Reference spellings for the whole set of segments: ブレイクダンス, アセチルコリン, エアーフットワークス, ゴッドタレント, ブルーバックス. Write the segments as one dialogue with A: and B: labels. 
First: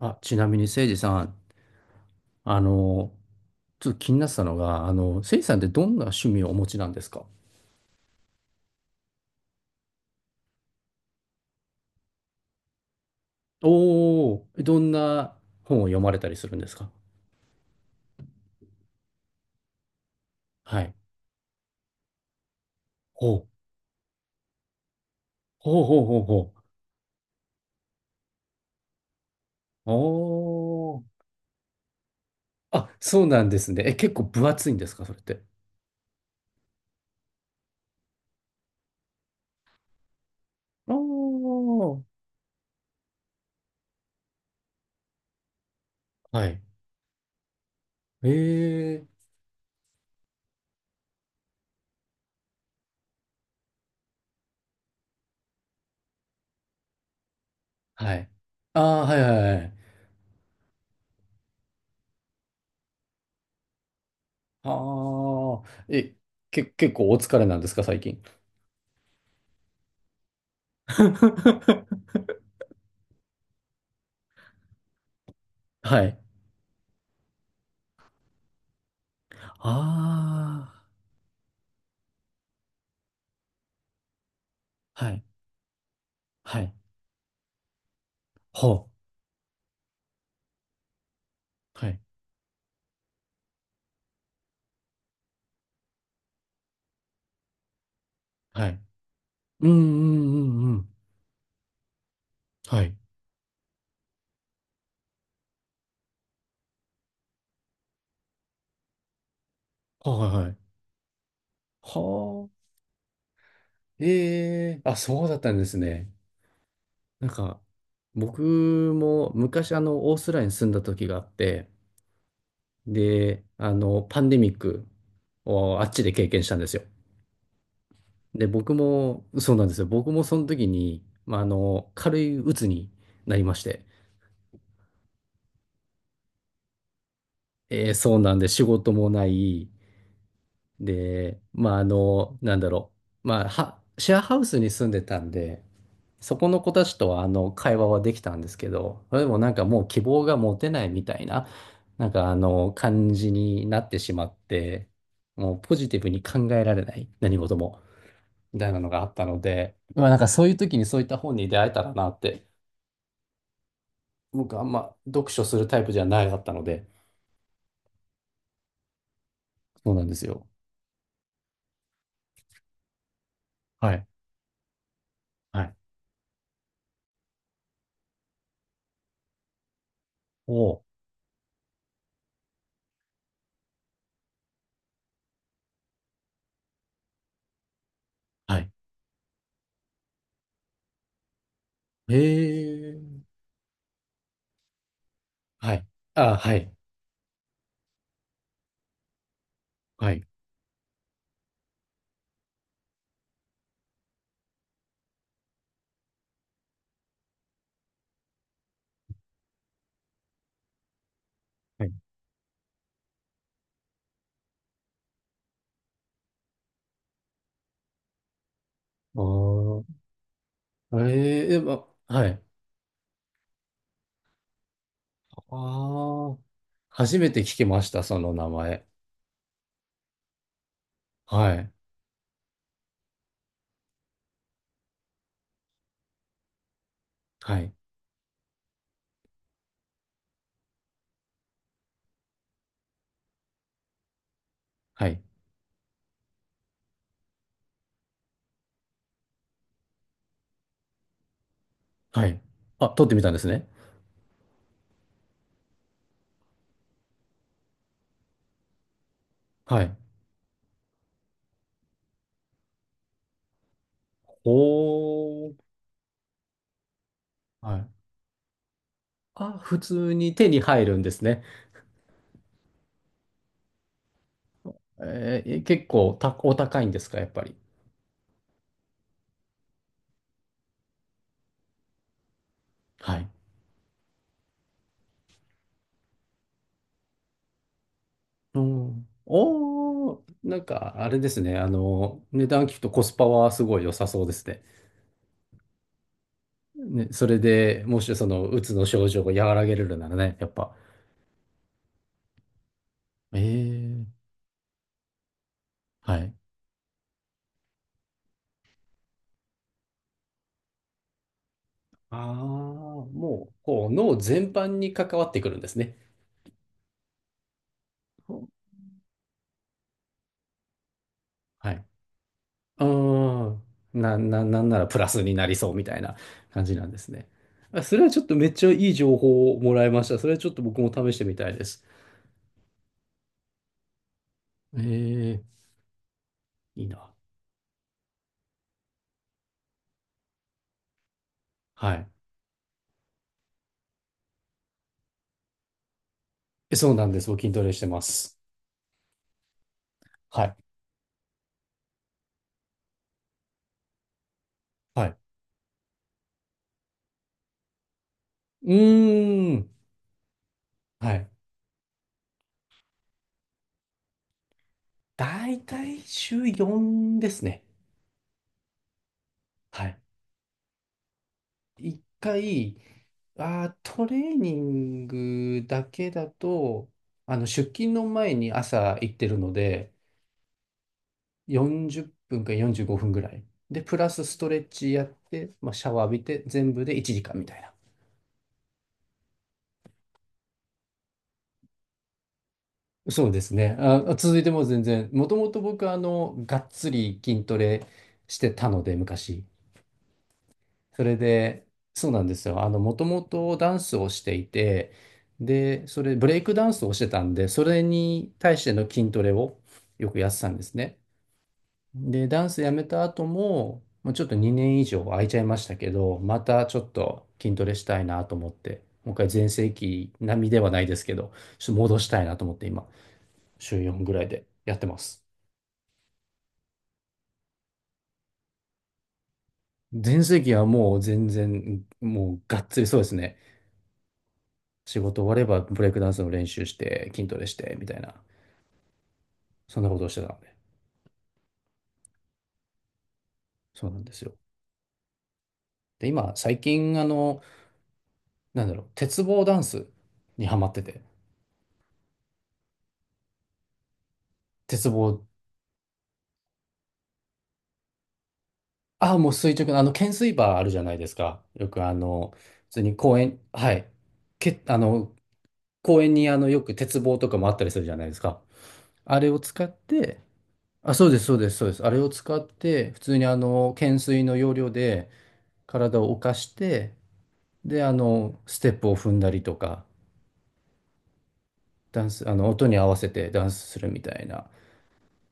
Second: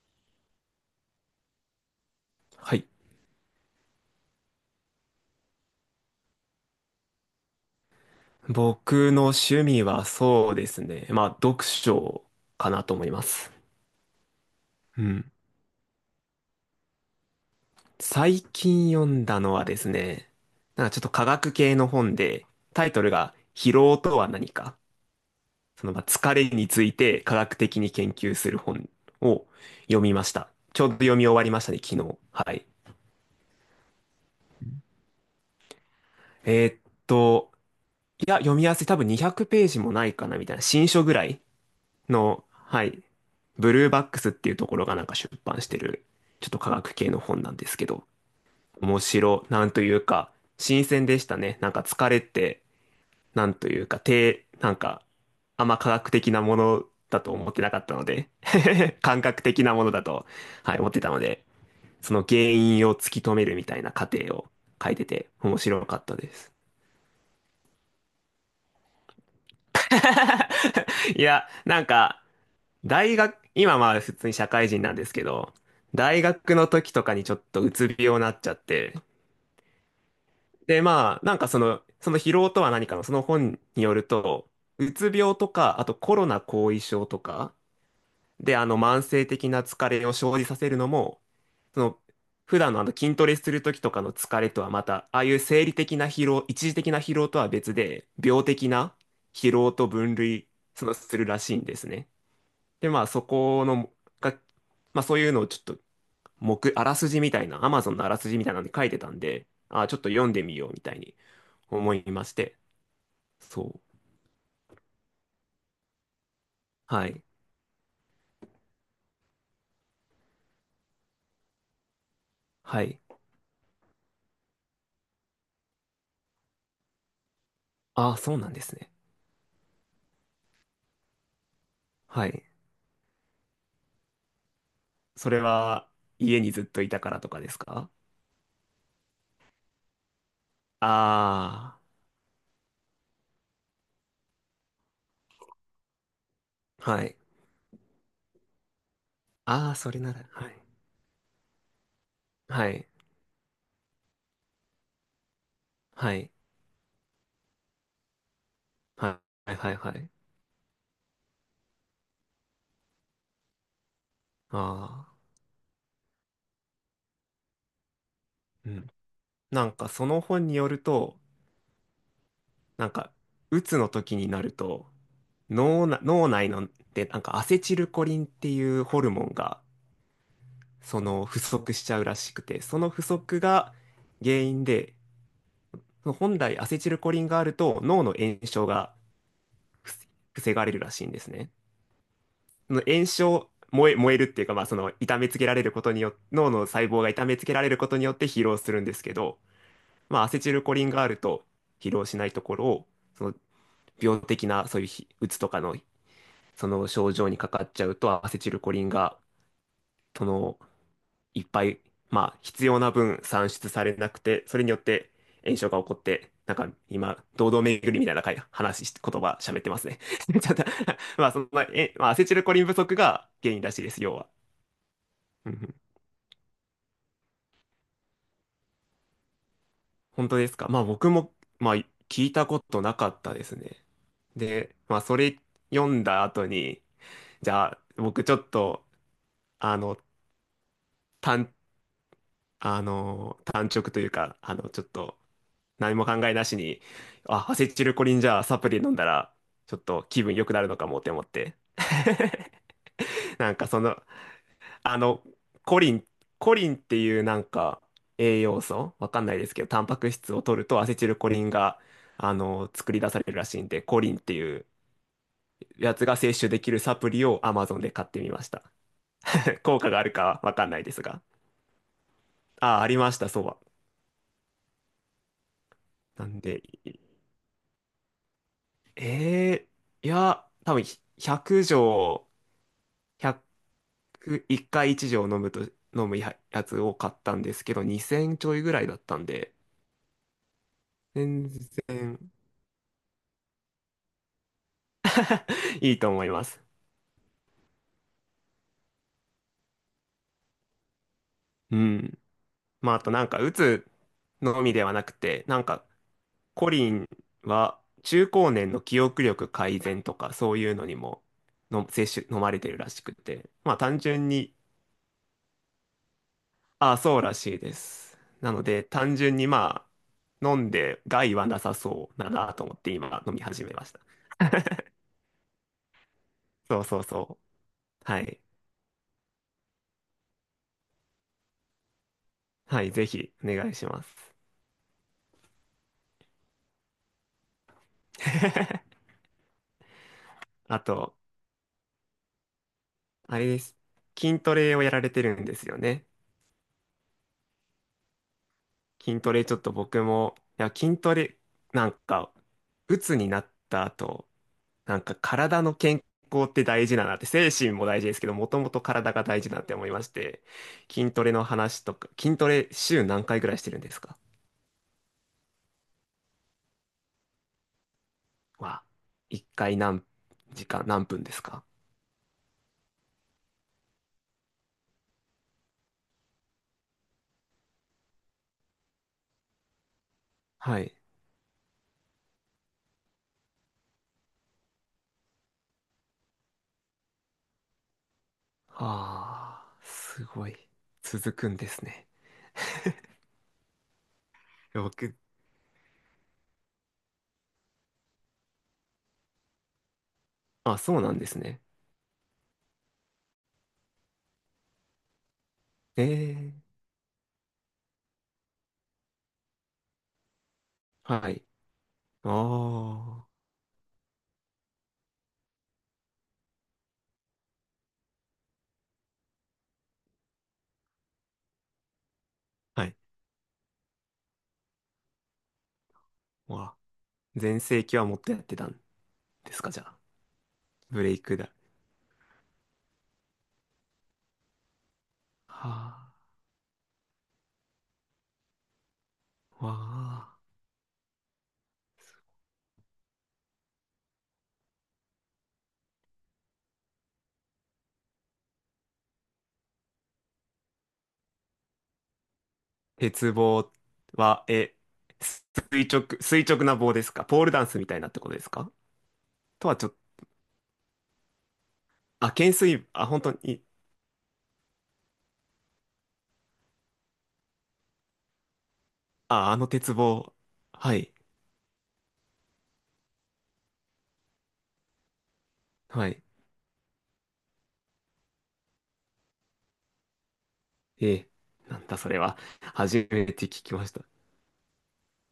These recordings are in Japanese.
A: あ、ちなみに、誠司さん、あ
B: はい。
A: の、ちょっと気になってたのが、誠司さんってどんな趣味をお持ちなんですか？
B: 僕の趣味はそうですね。まあ、読書かなと思います。
A: おおー、どん
B: うん。
A: な本を読まれたりするんですか？
B: 最近読んだのはですね、
A: は
B: なんか
A: い。
B: ちょっと科学系の本で、タイトル
A: ほ
B: が
A: う、
B: 疲労とは何か、
A: ほう
B: そのま
A: ほ
B: あ
A: うほう
B: 疲れ
A: ほう。
B: について科学的に研究する本を
A: お
B: 読みました。ちょうど
A: お、
B: 読み終わりましたね、昨日。はい。
A: あ、そうなんですね。結構分厚いんですか、それって？
B: えーっと、いや、読みやすい。多分200ページもないかな、みたいな。新書ぐら
A: お
B: い
A: お、
B: の、はい、ブルーバックスっていうところがなんか出版してる、
A: は
B: ちょっと
A: い。
B: 科学系の本なんですけど、
A: ええ、
B: なんというか、新鮮でしたね。なんか疲れて、なんというか、て、なんか、あんま科学的なものだと思ってなかったの
A: はい。
B: で、
A: あ あ、はい
B: 感
A: は
B: 覚
A: いは
B: 的な
A: い。
B: ものだと、はい、思ってたので、その原因を突き止めるみたいな過程を書いてて、面
A: ああ、
B: 白かった
A: え、
B: です。
A: 結構お疲れなんですか、最近？
B: いや、なん か、大学、今まあ普通に社会人なんですけど、
A: はい。
B: 大学の時とかにちょっとうつ病になっちゃって、
A: あ
B: でその疲労とは何かのその本によると、う
A: あ、は
B: つ
A: い。
B: 病とか、あとコロナ
A: は
B: 後
A: い。
B: 遺症とか、で慢性的な疲れを生じさせるのも、そ
A: はあはい。
B: の普段の筋トレする時とかの疲れとはまた、ああいう生理的な疲労、一時的な疲労とは別で、病
A: は
B: 的
A: い。
B: な疲
A: うん
B: 労
A: う
B: と分
A: んう
B: 類、
A: んう
B: そ
A: ん。
B: のするらしいんですね。
A: は
B: で、
A: い。
B: まあそこの、が、まあそういうのをちょっと、あらすじみたいな、Amazon のあらすじみたいなのに書いてたんで、あーちょっと
A: は
B: 読
A: い
B: ん
A: は
B: で
A: いは
B: み
A: い。
B: ようみたいに思
A: は
B: いまして。
A: あ。
B: そう。
A: ええあ、そうだったんですね。
B: はい。
A: なんか、僕も昔、オーストラリアに住んだ時があって、
B: はい。
A: で、パンデミックをあっちで経験したんですよ。
B: ああ、そう
A: で、
B: なんで
A: 僕
B: すね。
A: も、そうなんですよ。僕もその時に、まあ、軽
B: は
A: い
B: い。
A: 鬱になりまして、
B: それは、家にずっといたからとかですか？
A: そうなんで、仕事もない、で、ま
B: あ
A: あ、なんだろう。まあ、は、シェアハウスに住んでたんで、そこの子た
B: あー、
A: ち
B: は
A: と
B: い。
A: は、会話はできたんですけど、でもなんか
B: ああ、
A: もう
B: それ
A: 希
B: な
A: 望
B: ら、
A: が
B: は
A: 持
B: い。
A: てないみたいな、なんか
B: はい。
A: 感じになってしまって、もうポジティブ
B: は
A: に
B: い。
A: 考えられない、何事も、みたいなのがあっ
B: は
A: たの
B: い。は
A: で、
B: い。は
A: まあ、
B: い。
A: なんかそういう時にそういった本に出会えたらなって、僕あんま
B: あ
A: 読書するタイプじゃないだったので、
B: あー、うん。なんか
A: そうな
B: そ
A: んで
B: の
A: す
B: 本
A: よ。
B: によると、なんか、鬱の
A: はい。
B: 時になると、
A: はい。
B: 脳内ので、なんかアセチルコリンっていうホルモンが、
A: おー
B: その不足しちゃうらしくて、その不足が原因で、本来アセチルコリンがあると脳の炎
A: は
B: 症
A: い。
B: が防がれるらしいんですね。
A: へ
B: その炎
A: え。
B: 症、燃え、燃えるっていうか、まあその痛めつけられる
A: は
B: こ
A: い。
B: とによって、
A: あ、
B: 脳
A: は
B: の
A: い。
B: 細胞が痛めつけられることによって疲労するんですけど、
A: は
B: まあ
A: い。
B: アセチルコリンがあると疲労しないところを、その病的なそういうひうつとかのその症状にかかっちゃうとアセチルコリンがその、いっぱい、
A: はい。
B: まあ、必要な分産出されなくて、それによって炎症が起こって、なんか今、堂々巡りみたいな会話し、言葉喋ってます
A: あ
B: ね。ちょっと
A: あ、ええま
B: まあ、アセ
A: は
B: チ
A: い。
B: ルコリン不足が原因らしいです、要は。
A: あ
B: うんうん
A: あ、初めて聞きました、その名前。
B: 本当ですか？まあ、僕も、
A: はい。
B: まあ、聞いたことなかったですね。で、まあ、それ読んだ後に、じ
A: は
B: ゃ
A: い。
B: あ、僕ちょっと、あの、単、単直というか、あの、ちょっ
A: は
B: と、
A: い。
B: 何も考えなしに、あ、アセチルコリンじゃあサプリ飲んだら、ちょっと気分良くなるのかもって思って。
A: はい。あ、取ってみたんで す
B: なん
A: ね。
B: かその、あの、コリン、コリンっていうなんか栄養素、わかんないですけど、タ
A: は
B: ン
A: い。
B: パク質を取るとアセチルコリンが、あの、作り出されるらしいんで、コリンっていう
A: おー。
B: やつが摂取できるサプリを
A: は
B: Amazon
A: い。
B: で買ってみました。
A: あ、普
B: 効果がある
A: 通に
B: か
A: 手
B: わ
A: に
B: かんな
A: 入
B: いで
A: る
B: す
A: んです
B: が。
A: ね。
B: あ、ありました、そうは。
A: えー、結構
B: なん
A: お
B: で、
A: 高いんですか、やっぱり？
B: えいや、多分100錠、
A: はい。
B: 100く1回1錠飲むと、飲むや、やつを買ったんですけど、2000ちょ
A: う
B: いぐらいだっ
A: ん。
B: たんで、
A: おー。なんか、あれです
B: 全
A: ね。あ
B: 然
A: の、値段聞くとコスパはすごい良さそうですね。
B: いいと思います。
A: ね、それでもしその、うつの症状を和らげれるならね、やっぱ。
B: うん。まあ、あとなん
A: え
B: か、うつ
A: え、
B: のみではなくて、なんか、
A: はい。
B: コリンは中高年の記憶力改善とか、そういうのにもの、
A: あ
B: 摂
A: あ、
B: 取、飲まれてるらしく
A: も
B: て、
A: う、
B: まあ、
A: こう、
B: 単
A: 脳
B: 純
A: 全
B: に、
A: 般に関わってくるんですね。
B: ああ、そうらしいです。なので、単純にまあ、飲んで害はな
A: は
B: さ
A: い。
B: そうだなと思っ
A: う
B: て今飲み
A: ーん。
B: 始めました。
A: なんならプラスになりそうみたいな感じ
B: そ
A: な
B: う
A: んで
B: そう
A: すね。
B: そ
A: あ、それ
B: う。
A: はち
B: は
A: ょっと
B: い。
A: めっちゃいい情報をもらいました。それはちょっと僕も試してみたいです。
B: はい、ぜひお願いします。
A: ええ、いいな。
B: あと、
A: はい。
B: あれです。筋トレをやられてるんですよね？
A: えそうなんです。僕筋トレしてます。
B: 筋トレちょっと僕も、
A: はい。
B: いや、筋トレ、なんか、鬱になった後、なん
A: は
B: か
A: い。
B: 体の健康って大事だなって、精神も大事ですけど、もとも
A: う
B: と体が大事
A: ー
B: だなっ
A: ん。
B: て思いまして、筋
A: は
B: ト
A: い。
B: レの話とか、筋トレ週何回ぐらいしてるんですか？
A: だいたい週4ですね。
B: は、1回
A: はい。
B: 何時間、何分ですか？
A: 一回、あー、トレーニングだけだと、出勤の前に朝行ってるので、
B: はい。
A: 40分か45分ぐらい。で、プラスストレッチやって、まあ、シャワー浴びて、全部で1時間みたいな。
B: ああ、すごい。続くんですね。
A: そうですね。あ、続いても全然、
B: 僕、
A: もともと僕、がっつり筋トレしてたので、昔。
B: あ、そう
A: そ
B: な
A: れ
B: んですね。
A: で、そうなんですよ。もともとダンスをしていて、で、そ
B: え
A: れ、ブレイク
B: え、
A: ダンスをしてたんで、それに対しての筋トレをよくやってたんですね。
B: はい。あ
A: で、ダンスやめた後
B: あ、
A: も、もうちょっと2年以上空いちゃいましたけど、またちょっと筋トレしたいなと思って、もう一回全盛期並みではないですけど、ちょっと戻したいなと思って
B: は
A: 今、
B: い。
A: 週4ぐらいでやってます。
B: わ、全盛期はもっとやってたんですか、じゃあ？
A: 全盛期はもう
B: ブレイ
A: 全
B: クだ。
A: 然、もうがっつりそうですね。仕事終わればブレイクダン
B: は
A: スの練習して筋トレしてみたいな、
B: あ、わ
A: そんなことをしてた
B: あ。
A: ので、そうなんですよ。で、今、最近、なんだろう、鉄棒ダンスにハマってて、
B: 鉄棒は、え、
A: 鉄棒、
B: す垂直、垂直な棒ですか？ポールダンスみたいなってことですか？
A: ああ、もう垂
B: と
A: 直
B: は
A: な、
B: ちょっと、
A: 懸垂バーあるじゃないですか。よく、
B: あ、懸
A: 普通
B: 垂、
A: に
B: あ、
A: 公
B: 本当
A: 園、
B: に、
A: はい、け、あの、公園に、よく鉄棒とかもあったりするじゃないですか。あれを
B: あ、あ
A: 使
B: の
A: っ
B: 鉄
A: て、
B: 棒。
A: あ、
B: は
A: そう
B: い、
A: です、そうです、そうです。あれを使って、普通にあの、懸垂の要領で体
B: は
A: を浮
B: い。
A: かして、で、ステップを踏んだりとか、
B: ええ、なんだ
A: ダ
B: そ
A: ン
B: れ
A: ス、
B: は。
A: 音に合わせ
B: 初め
A: てダ
B: て聞
A: ンス
B: き
A: す
B: ま
A: る
B: し
A: み
B: た。
A: たいな。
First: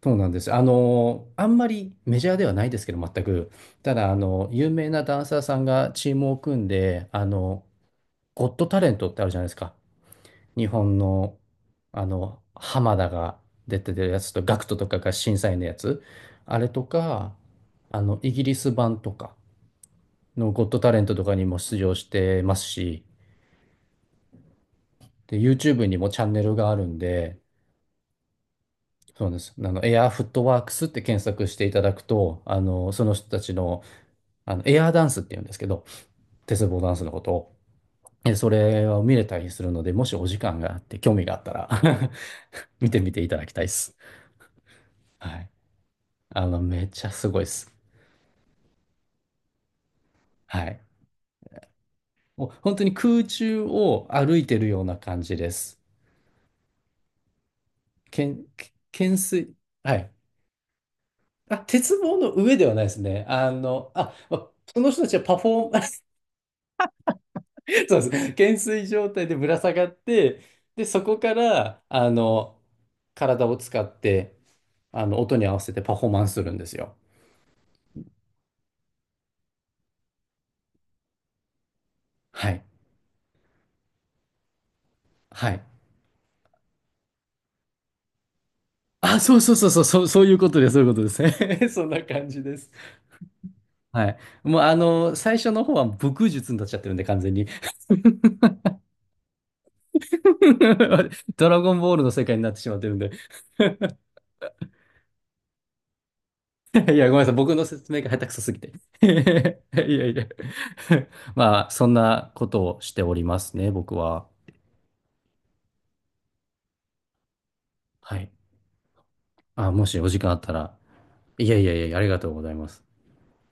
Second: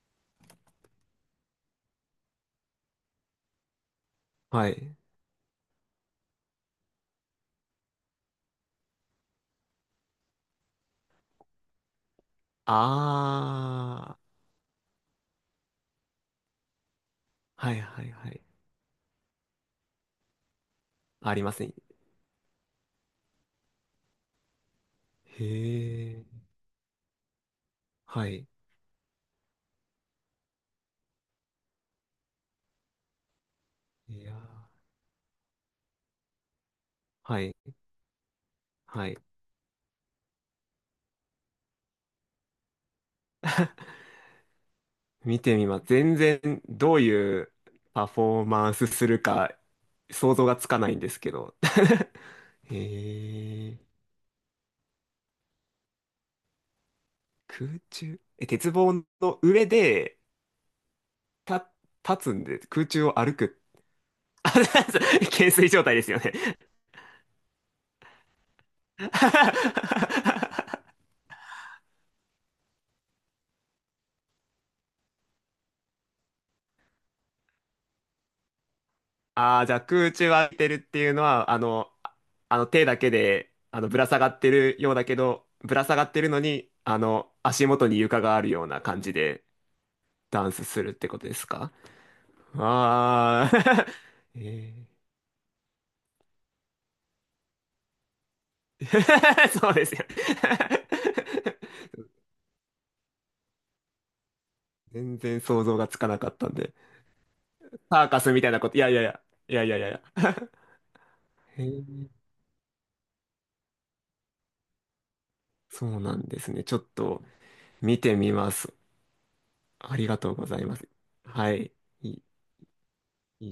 A: そうなんです。あんまりメジャーではないですけど、全く。ただ、
B: は
A: 有名
B: い。
A: なダンサーさんがチームを組んで、ゴッドタレントってあるじゃないですか。日本の、浜田が出てる
B: あ
A: やつと、ガクトとかが審査員のやつ。あれとか、
B: あ、はいはいは
A: イ
B: い。
A: ギリス版とかのゴッドタレントとか
B: あり
A: に
B: ま
A: も
B: すね。
A: 出場してますし、で、
B: へ
A: YouTube にもチ
B: え。
A: ャンネルがあるんで、
B: はい。
A: そうです。エアーフットワークスって検索していただくと、その人たちの、
B: いやー、
A: エアーダンスって言うんですけど、鉄棒ダンスのこと
B: は
A: を、
B: い。
A: えそれを
B: は
A: 見
B: い。
A: れたりするので、もしお時間があって、興味があったら 見てみていただきたいで す。は
B: 見
A: い。
B: てみます。全然
A: めっ
B: どう
A: ちゃすご
B: い
A: いで
B: う
A: す。
B: パフォーマンスするか想像が
A: は
B: つか
A: い。
B: ないんですけど。
A: もう 本当に空中
B: へえ。
A: を歩いてるような感じです。
B: 空中、
A: けん、
B: え、鉄
A: け
B: 棒
A: 懸
B: の
A: 垂。
B: 上
A: はい。
B: で、
A: あ、
B: た、
A: 鉄棒
B: 立
A: の
B: つん
A: 上
B: で、
A: ではない
B: 空
A: です
B: 中を
A: ね。
B: 歩く。あ、
A: その人たちはパフ
B: 懸垂
A: ォーマン
B: 状態ですよね。
A: そうです。懸垂状態でぶら下がって、で、そこから、体を使って、音に合わせてパフォーマンスするんですよ。
B: ああ、じゃあ空中を歩いてるっていうのは、あの、あ
A: は
B: あ
A: い。
B: の手だけで、あの、ぶら下がってるようだけど、
A: はい。
B: ぶら下がってるのに、あの、足元に床があるような感じ
A: あ、そう
B: で
A: そうそうそう、そうそういう
B: ダ
A: こ
B: ン
A: と
B: ス
A: です、そ
B: す
A: ういう
B: るっ
A: こと
B: て
A: で
B: ことです
A: す。
B: か？
A: そんな感じです。
B: ああ
A: はい。
B: ー、
A: もう、
B: えー
A: 最初の方は武空術になっちゃってるんで、完全に。
B: そうですよ。
A: ドラゴン ボールの世界になってしまってるんで。
B: 全然想像がつかなかったんで。
A: いや、ごめんなさい。僕の説明
B: サー
A: が下
B: カ
A: 手く
B: ス
A: そ
B: みた
A: す
B: い
A: ぎ
B: なこ
A: て。
B: と、いやいやいや、い やい
A: い
B: やいやい
A: やいや。
B: や。へ
A: まあ、
B: ー
A: そんなことをしておりますね、僕は。
B: そうなんですね。ちょっと見
A: は
B: て
A: い。
B: みます。
A: あ、も
B: あ
A: し
B: り
A: お時
B: が
A: 間
B: とう
A: あっ
B: ご
A: た
B: ざいま
A: ら。
B: す。
A: い
B: は
A: やい
B: い。
A: やいや、ありがとうございます。